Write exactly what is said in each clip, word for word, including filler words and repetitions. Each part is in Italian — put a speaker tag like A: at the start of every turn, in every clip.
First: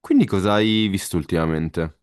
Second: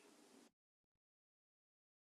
A: Quindi cosa hai visto ultimamente?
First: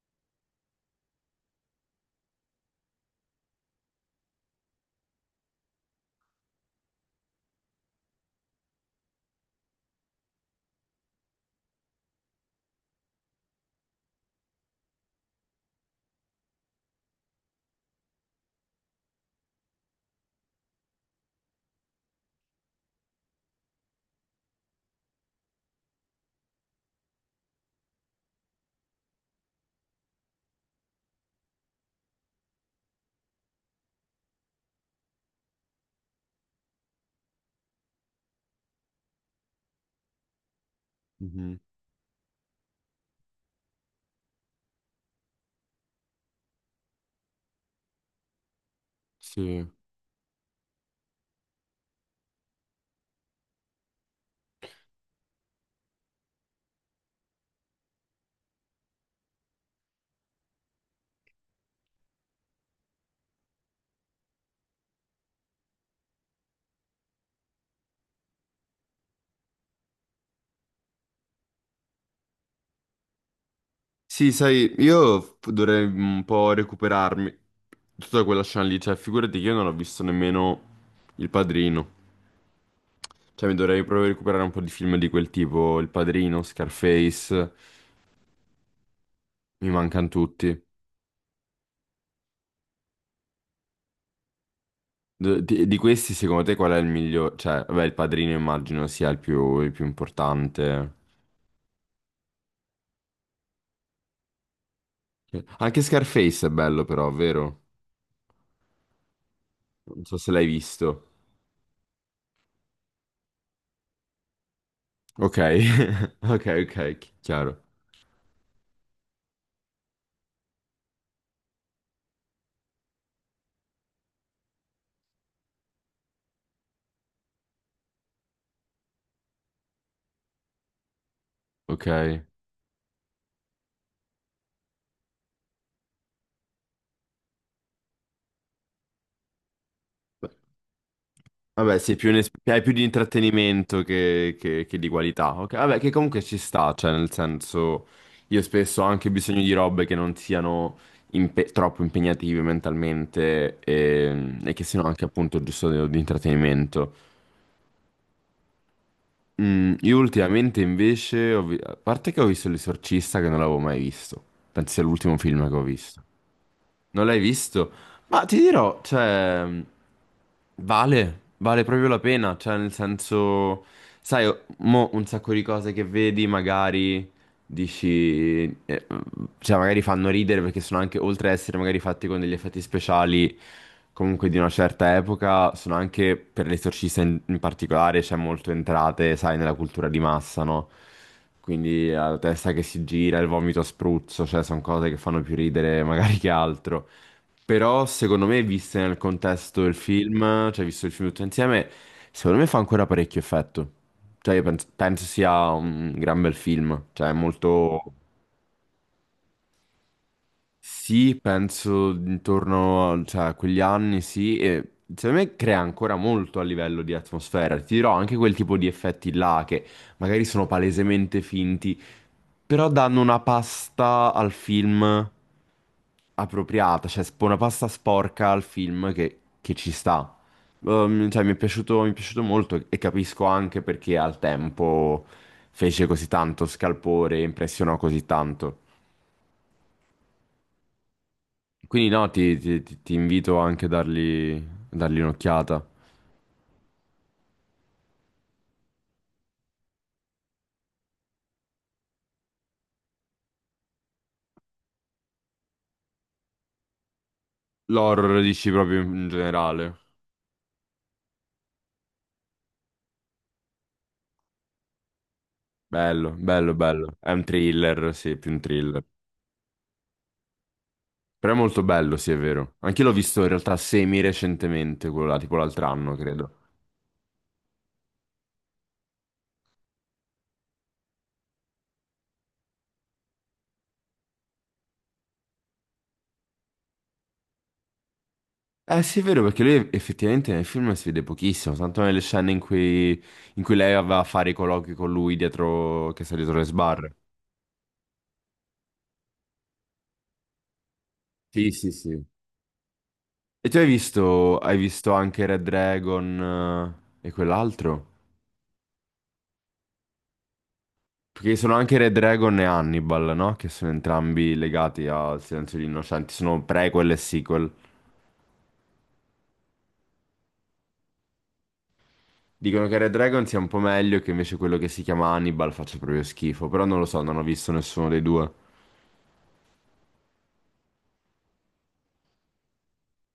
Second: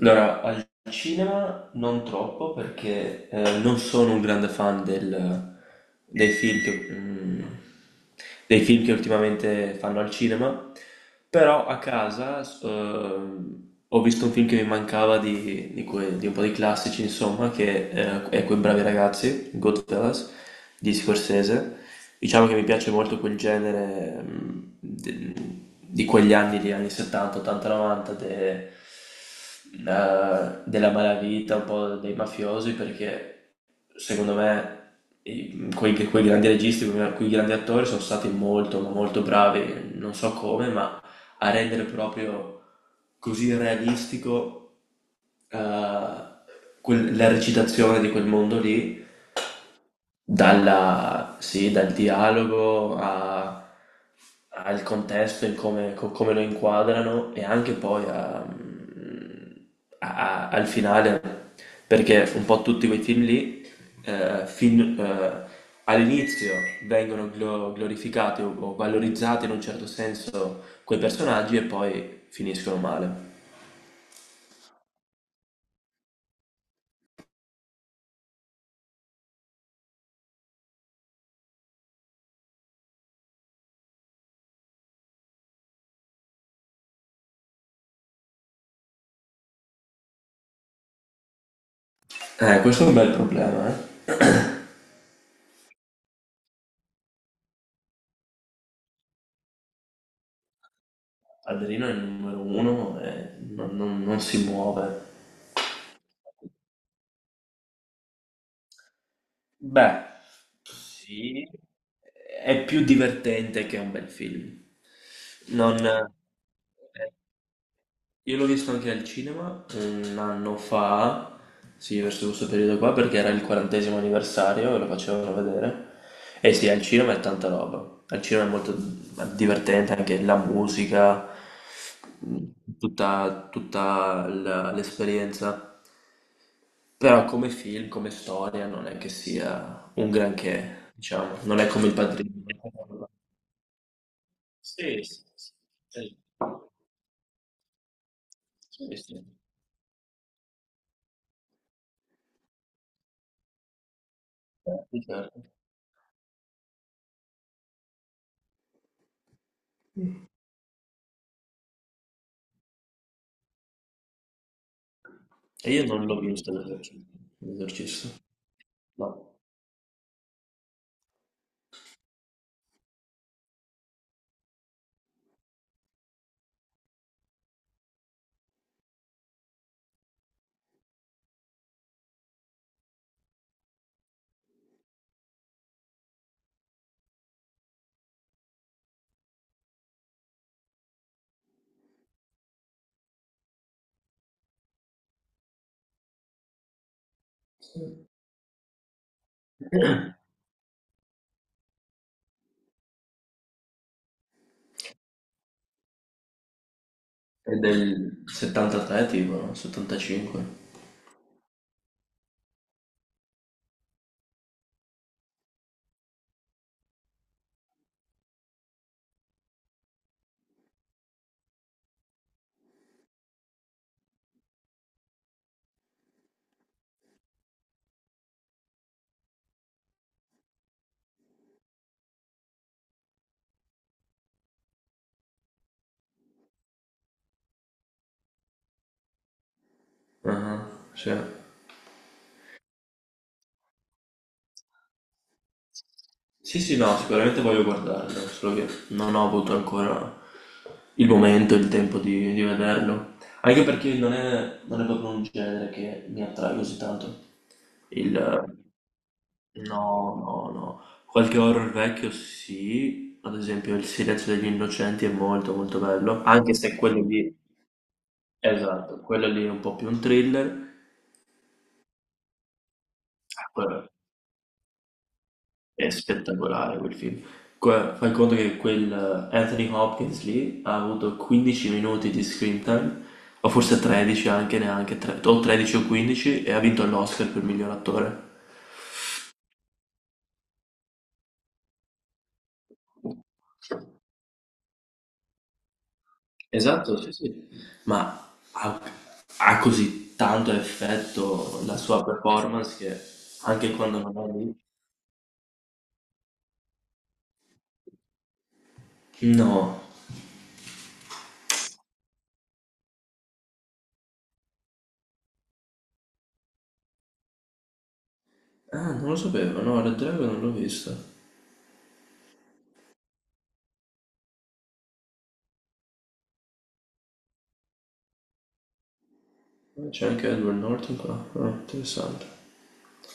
B: Allora, al cinema non troppo perché eh, non sono un grande fan del- dei film che, mm, dei film che ultimamente fanno al cinema, però a casa s- ehm, ho visto un film che mi mancava di, di que- di un po' di classici, insomma, che eh, è Quei bravi ragazzi, Goodfellas, di Scorsese. Diciamo che mi piace molto quel genere mm, de- di quegli anni, gli anni settanta, ottanta, novanta, de- eh, della malavita, un po' dei mafiosi, perché secondo me i- quei, quei grandi registi, quei, quei grandi attori sono stati molto, ma molto bravi, non so come, ma a
A: Mhm.
B: rendere proprio così realistico eh, quel- la recitazione di quel mondo lì
A: Sì.
B: dalla, sì, dal dialogo a- al contesto, in come, co- come lo inquadrano e anche poi a- a- a- al finale, perché un po' tutti quei film lì, eh, fin- eh, all'inizio vengono glo- glorificati o, o valorizzati in un certo senso quei personaggi e poi finiscono male.
A: Sì, sai, io f- dovrei un po' recuperarmi tutta quella scena lì, cioè figurati che io non ho visto nemmeno Il Padrino, cioè mi dovrei proprio recuperare un po' di film di quel tipo, Il Padrino, Scarface, mi mancano tutti.
B: Eh, questo è un bel problema, eh.
A: D- Di, di questi secondo te qual è il migliore? Cioè, vabbè, Il Padrino immagino sia il più, il più importante.
B: Adrino è il numero uno e non non- non si muove.
A: Anche Scarface è bello però, vero? Non
B: Beh,
A: so se l'hai visto.
B: sì, è più divertente che un bel film.
A: Ok,
B: Non...
A: ok, ok, chi-
B: eh,
A: chiaro.
B: Io l'ho visto anche al cinema un anno fa, sì, verso questo periodo qua, perché era il quarantesimo anniversario e lo facevano vedere. E sì, al cinema è tanta roba. Al cinema è molto divertente anche la musica,
A: Ok.
B: tutta, tutta la- l'esperienza. Però come film, come storia, non è che sia un granché, diciamo, non è
A: Vabbè,
B: come Il
A: sei più un es-
B: Padrino.
A: hai più di intrattenimento che, che- che di
B: Sì, sì,
A: qualità. Ok, vabbè, che
B: sì.
A: comunque ci sta, cioè, nel senso, io spesso ho
B: Sì, sì,
A: anche
B: sì.
A: bisogno di robe che non siano impe- troppo impegnative mentalmente e, e che siano
B: Certo,
A: anche appunto
B: certo.
A: giusto di, di intrattenimento. Mm, io ultimamente invece, ho vi- a parte che ho visto L'Esorcista che non l'avevo mai visto, penso sia l'ultimo film che ho
B: E io
A: visto.
B: non l'ho visto
A: Non
B: l'esorcista.
A: l'hai visto?
B: L'esorcista.
A: Ma ti dirò,
B: No.
A: cioè, vale, vale proprio la pena, cioè, nel senso, sai, mo un sacco di cose che vedi, magari dici, eh, cioè magari fanno ridere perché sono anche, oltre ad essere magari fatti con degli effetti speciali comunque di una certa epoca, sono anche per l'esorcista in, in particolare, c'è molto entrate, sai, nella cultura di massa, no? Quindi la testa che si gira, il vomito a spruzzo, cioè sono cose che fanno più ridere magari che altro. Però secondo me, viste nel contesto del film, cioè visto il film tutto insieme, secondo me fa ancora parecchio effetto. Cioè, io penso, penso sia un gran bel film, cioè
B: È
A: molto...
B: del settantatré tipo, no? settantacinque.
A: Sì, penso intorno a, cioè, a quegli anni, sì, e secondo me crea ancora molto a livello di atmosfera. Ti dirò anche quel tipo di effetti là che magari sono palesemente finti, però danno una pasta al film appropriata, cioè sp- una pasta sporca al film che, che ci sta. Um, cioè, mi è piaciuto, mi è piaciuto molto e capisco anche perché al tempo fece così tanto scalpore e impressionò così tanto.
B: Ah, sì.
A: Quindi no, ti, ti- ti- ti invito anche a dargli, a dargli un'occhiata.
B: Sì, sì, no, sicuramente voglio guardarlo, solo che non ho avuto ancora il momento, il tempo di, di vederlo, anche perché non è, non è proprio un genere che mi attrae così tanto. Il,
A: L'horror dici proprio in in generale.
B: no, no, no, qualche horror vecchio sì, ad esempio Il silenzio degli innocenti è molto molto
A: Bello,
B: bello,
A: bello,
B: anche se
A: bello.
B: quello
A: È un
B: lì,
A: thriller, sì, più un thriller.
B: esatto, quello lì è un po' più un thriller.
A: Però è molto bello, sì, è vero. Anche l'ho visto in realtà semi recentemente, quello là, tipo l'altro
B: È
A: anno, credo.
B: spettacolare quel film. Que- fai conto che quel eh, Anthony Hopkins lì ha avuto quindici minuti di screen time, o forse tredici anche, neanche tre- o tredici o quindici, e ha vinto l'Oscar per miglior attore.
A: Eh sì, è vero, perché lui effettivamente nel film si vede pochissimo, tanto nelle scene in cui, in cui lei aveva a fare i colloqui con lui dietro, che sta dietro le sbarre.
B: Esatto, sì, sì. Ma ha, ha così tanto
A: Sì,
B: effetto
A: sì,
B: la
A: sì.
B: sua performance che
A: E tu hai
B: anche quando non è
A: visto,
B: lì...
A: hai visto anche Red Dragon eh, e quell'altro?
B: No.
A: Perché sono anche Red Dragon e Hannibal, no? Che sono entrambi legati al Silenzio degli Innocenti, sono prequel e sequel.
B: Ah, non lo sapevo, no, Red Dragon non l'ho visto.
A: Dicono che Red Dragon sia un po' meglio e che invece quello che si chiama Hannibal faccia proprio schifo, però non lo so, non ho visto nessuno dei due.
B: C'è anche Edward Norton qua. Ah, interessante.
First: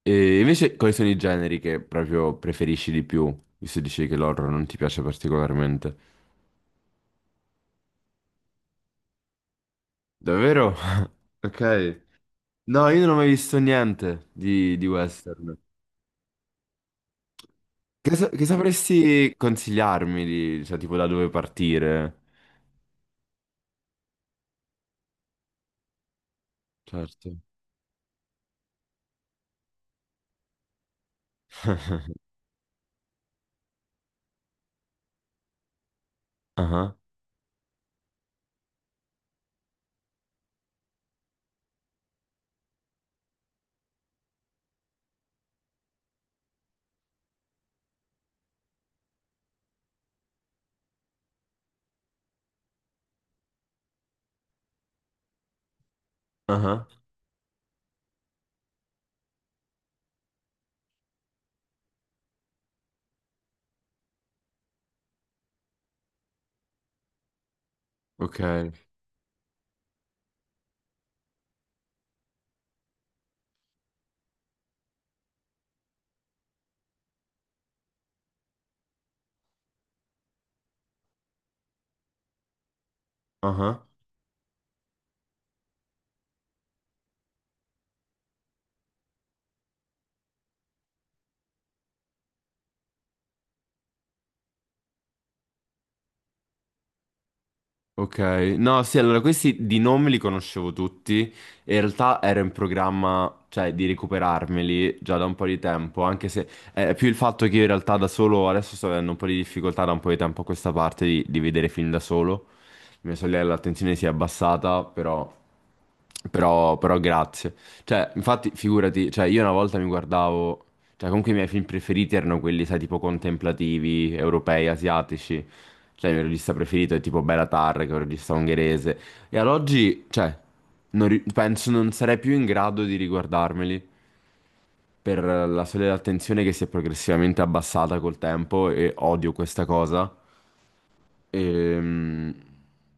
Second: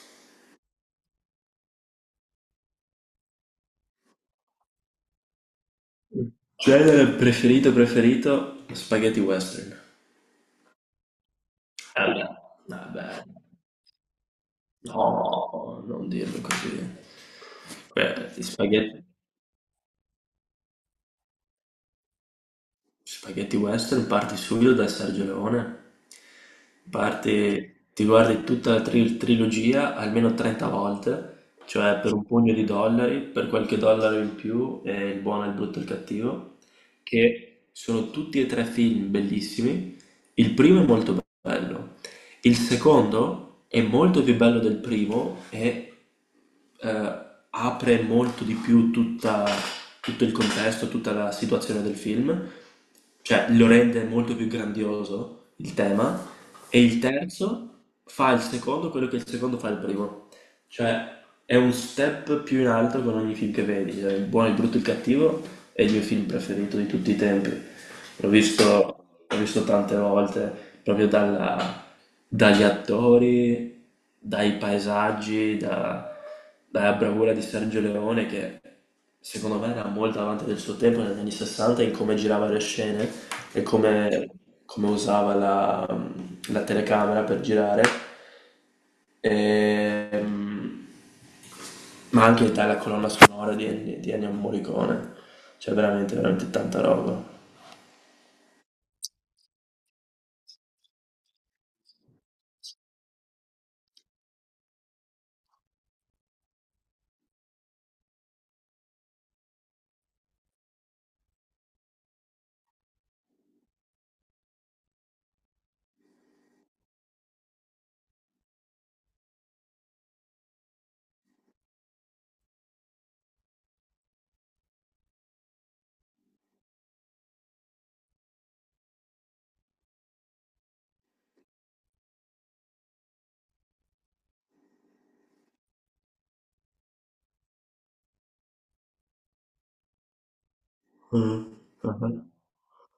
A: E invece quali sono i generi che proprio preferisci di più, visto dicevi che l'horror non ti piace particolarmente?
B: Genere preferito preferito? Spaghetti western.
A: Davvero? Ok.
B: Vabbè,
A: No, io non ho
B: vabbè.
A: mai visto niente di, di western.
B: No, non dirlo così.
A: Che, sa-
B: Beh, gli
A: che
B: spaghetti,
A: sapresti consigliarmi di, cioè, tipo da dove partire?
B: spaghetti western parti subito da Sergio Leone.
A: Certo.
B: Parti, ti guardi tutta la tri- trilogia almeno trenta volte, cioè per un pugno di dollari, per qualche dollaro in più, e il buono, il brutto e il cattivo,
A: Ah,
B: che sono tutti e tre film bellissimi. Il primo è molto bello. Il secondo è molto più bello del primo e eh, apre molto di più tutta- tutto il contesto, tutta la situazione del film, cioè lo rende molto più grandioso il tema. E
A: ah,
B: il terzo fa il secondo quello che il secondo fa il primo. Cioè, è un step più in alto con ogni film che vedi, cioè, Il buono, il brutto e il cattivo è il mio film preferito di tutti i tempi. L'ho
A: ok.
B: visto, l'ho visto tante volte, proprio dalla- dagli attori, dai paesaggi, da- dalla bravura di Sergio Leone che secondo me era molto avanti del suo tempo negli anni sessanta in come girava le scene e
A: Ah.
B: come, come usava la la telecamera per girare. Ehm, ma anche dalla colonna sonora di Ennio di Ennio Morricone, cioè veramente, veramente tanta roba.
A: Ok, no, sì, allora questi di nome li conoscevo tutti. E in realtà ero in programma, cioè, di recuperarmeli già da un po' di tempo, anche se è più il fatto che io in realtà da solo adesso sto avendo un po' di difficoltà da un po' di tempo a questa parte di, di vedere film da solo. Mia sorella l'attenzione si è abbassata, però, però, però grazie. Cioè, infatti, figurati, cioè, io una volta mi guardavo, cioè, comunque i miei film preferiti erano quelli, sai, tipo contemplativi, europei, asiatici. Cioè, il mio regista preferito è tipo Belatar, che è un regista ungherese. E ad oggi, cioè, non ri- penso non sarei più in grado di riguardarmeli per la sola attenzione che si è progressivamente abbassata col tempo e odio questa cosa.
B: Mm, mhm.
A: Ehm,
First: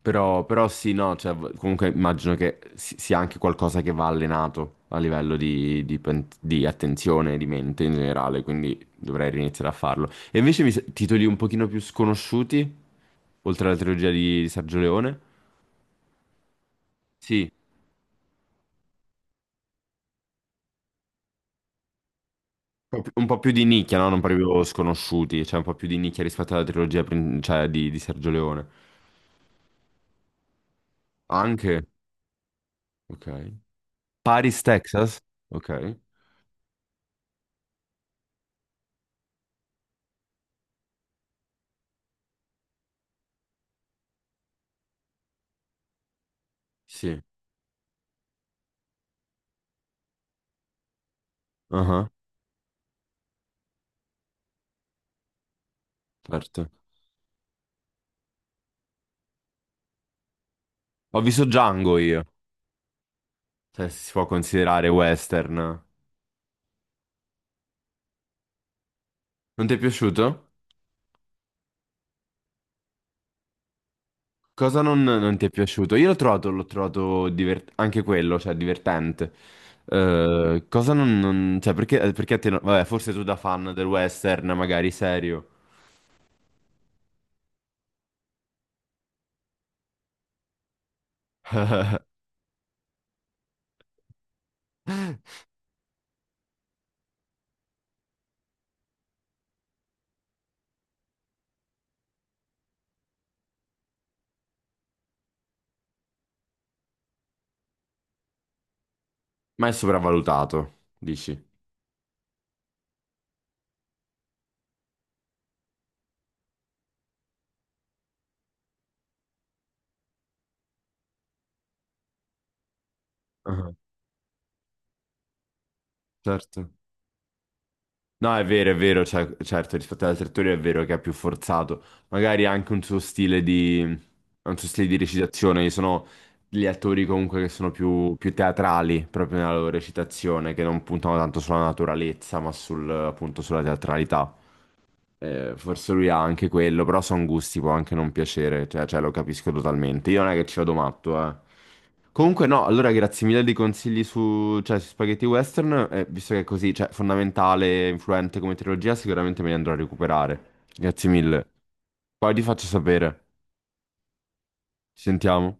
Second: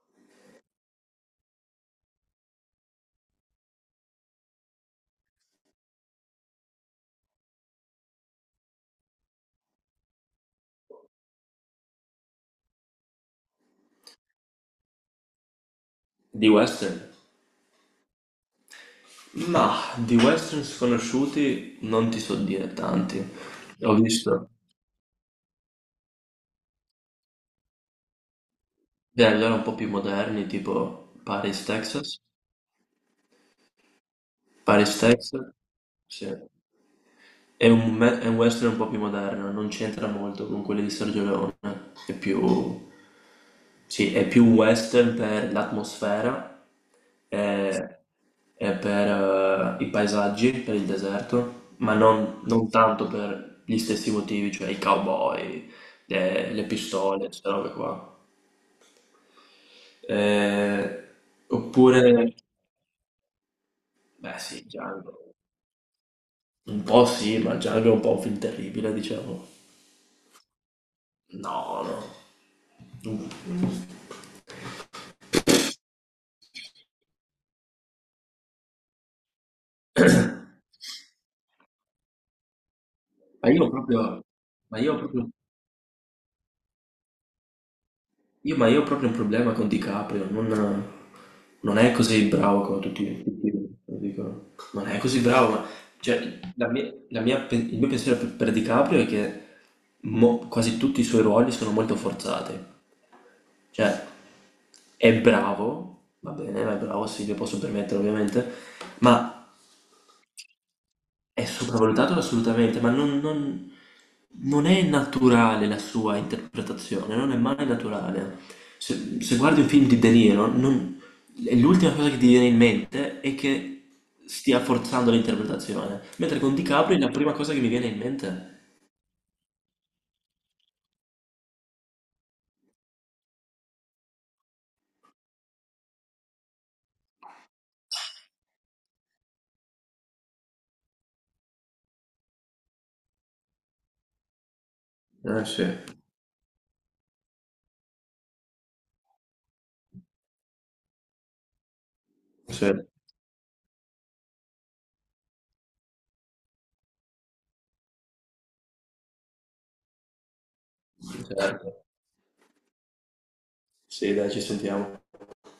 A: Però, però sì, no, cioè, v- comunque immagino che si- sia anche qualcosa che va allenato a livello di, di pen- di attenzione, di mente in generale, quindi dovrei riniziare a farlo. E invece mi, sa- titoli un pochino più sconosciuti, oltre alla trilogia di, di Sergio Leone?
B: Di western?
A: Sì,
B: Ma di western sconosciuti non ti so dire
A: un po' più
B: tanti.
A: un po' più di
B: Ho
A: nicchia, no? Non
B: visto
A: proprio sconosciuti, cioè un po' più di nicchia rispetto alla trilogia prin- cioè, di, di Sergio Leone.
B: beh, allora un po' più moderni, tipo Paris,
A: Anche,
B: Texas.
A: ok. Paris,
B: Paris,
A: Texas?
B: Texas,
A: Ok,
B: sì. È un, me- è un western un po' più moderno, non c'entra molto con quelli di Sergio Leone, è più... Sì, è più western per l'atmosfera.
A: sì,
B: Sì. E, e per eh, i paesaggi, per il deserto, ma
A: ah,
B: non, non tanto per gli stessi motivi, cioè i cowboy, le,
A: certo.
B: le pistole, queste robe qua. Eh,
A: Ho visto Django io,
B: oppure,
A: se si può
B: beh sì,
A: considerare
B: Django.
A: western.
B: Un po' sì, ma Django è un po' un film terribile, diciamo.
A: Non ti è piaciuto?
B: No, no. Mm.
A: Cosa non, non ti è piaciuto? Io l'ho trovato, l'ho trovato divert- anche quello, cioè divertente. Eh, cosa non, non- Cioè, perché, eh, perché a te non- Vabbè, forse tu da
B: Ma io
A: fan del
B: proprio,
A: western,
B: ma
A: magari
B: io proprio...
A: serio.
B: Io, ma io ho proprio un problema con DiCaprio, non, non è così bravo come tutti, tutti lo dicono. Non è così bravo, ma cioè, la mia- la mia pe- il mio pensiero per, per DiCaprio è che mo- quasi tutti i suoi ruoli sono molto forzati. Cioè, è bravo, va bene, è bravo, sì, lo posso permettere ovviamente, ma
A: Ma è sopravvalutato, dici?
B: è sopravvalutato assolutamente, ma non, non- non è naturale la sua interpretazione, non è mai naturale. Se, se guardi un film di De Niro, non- l'ultima cosa che ti viene in mente è
A: Ah,
B: che stia forzando l'interpretazione, mentre con
A: certo.
B: DiCaprio è la prima cosa che mi viene in
A: No, è
B: mente.
A: vero, è vero, cioè, certo, rispetto ad altri attori è vero che è più forzato. Magari anche un suo stile di, un suo stile di recitazione. Ci sono gli attori comunque che sono più, più teatrali proprio nella loro recitazione, che non puntano tanto sulla naturalezza, ma sul, appunto sulla teatralità.
B: Eh
A: Eh,
B: sì,
A: forse lui ha anche quello, però sono gusti, può anche non piacere, cioè, cioè, lo capisco totalmente. Io non è che ci vado matto, eh. Comunque no,
B: sì,
A: allora grazie mille dei consigli su, cioè, su spaghetti western, eh, visto che è così, cioè, fondamentale, influente come trilogia, sicuramente me li andrò a recuperare. Grazie mille.
B: certo.
A: Poi ti faccio sapere.
B: Sì, dai, ci sentiamo.
A: Ci sentiamo.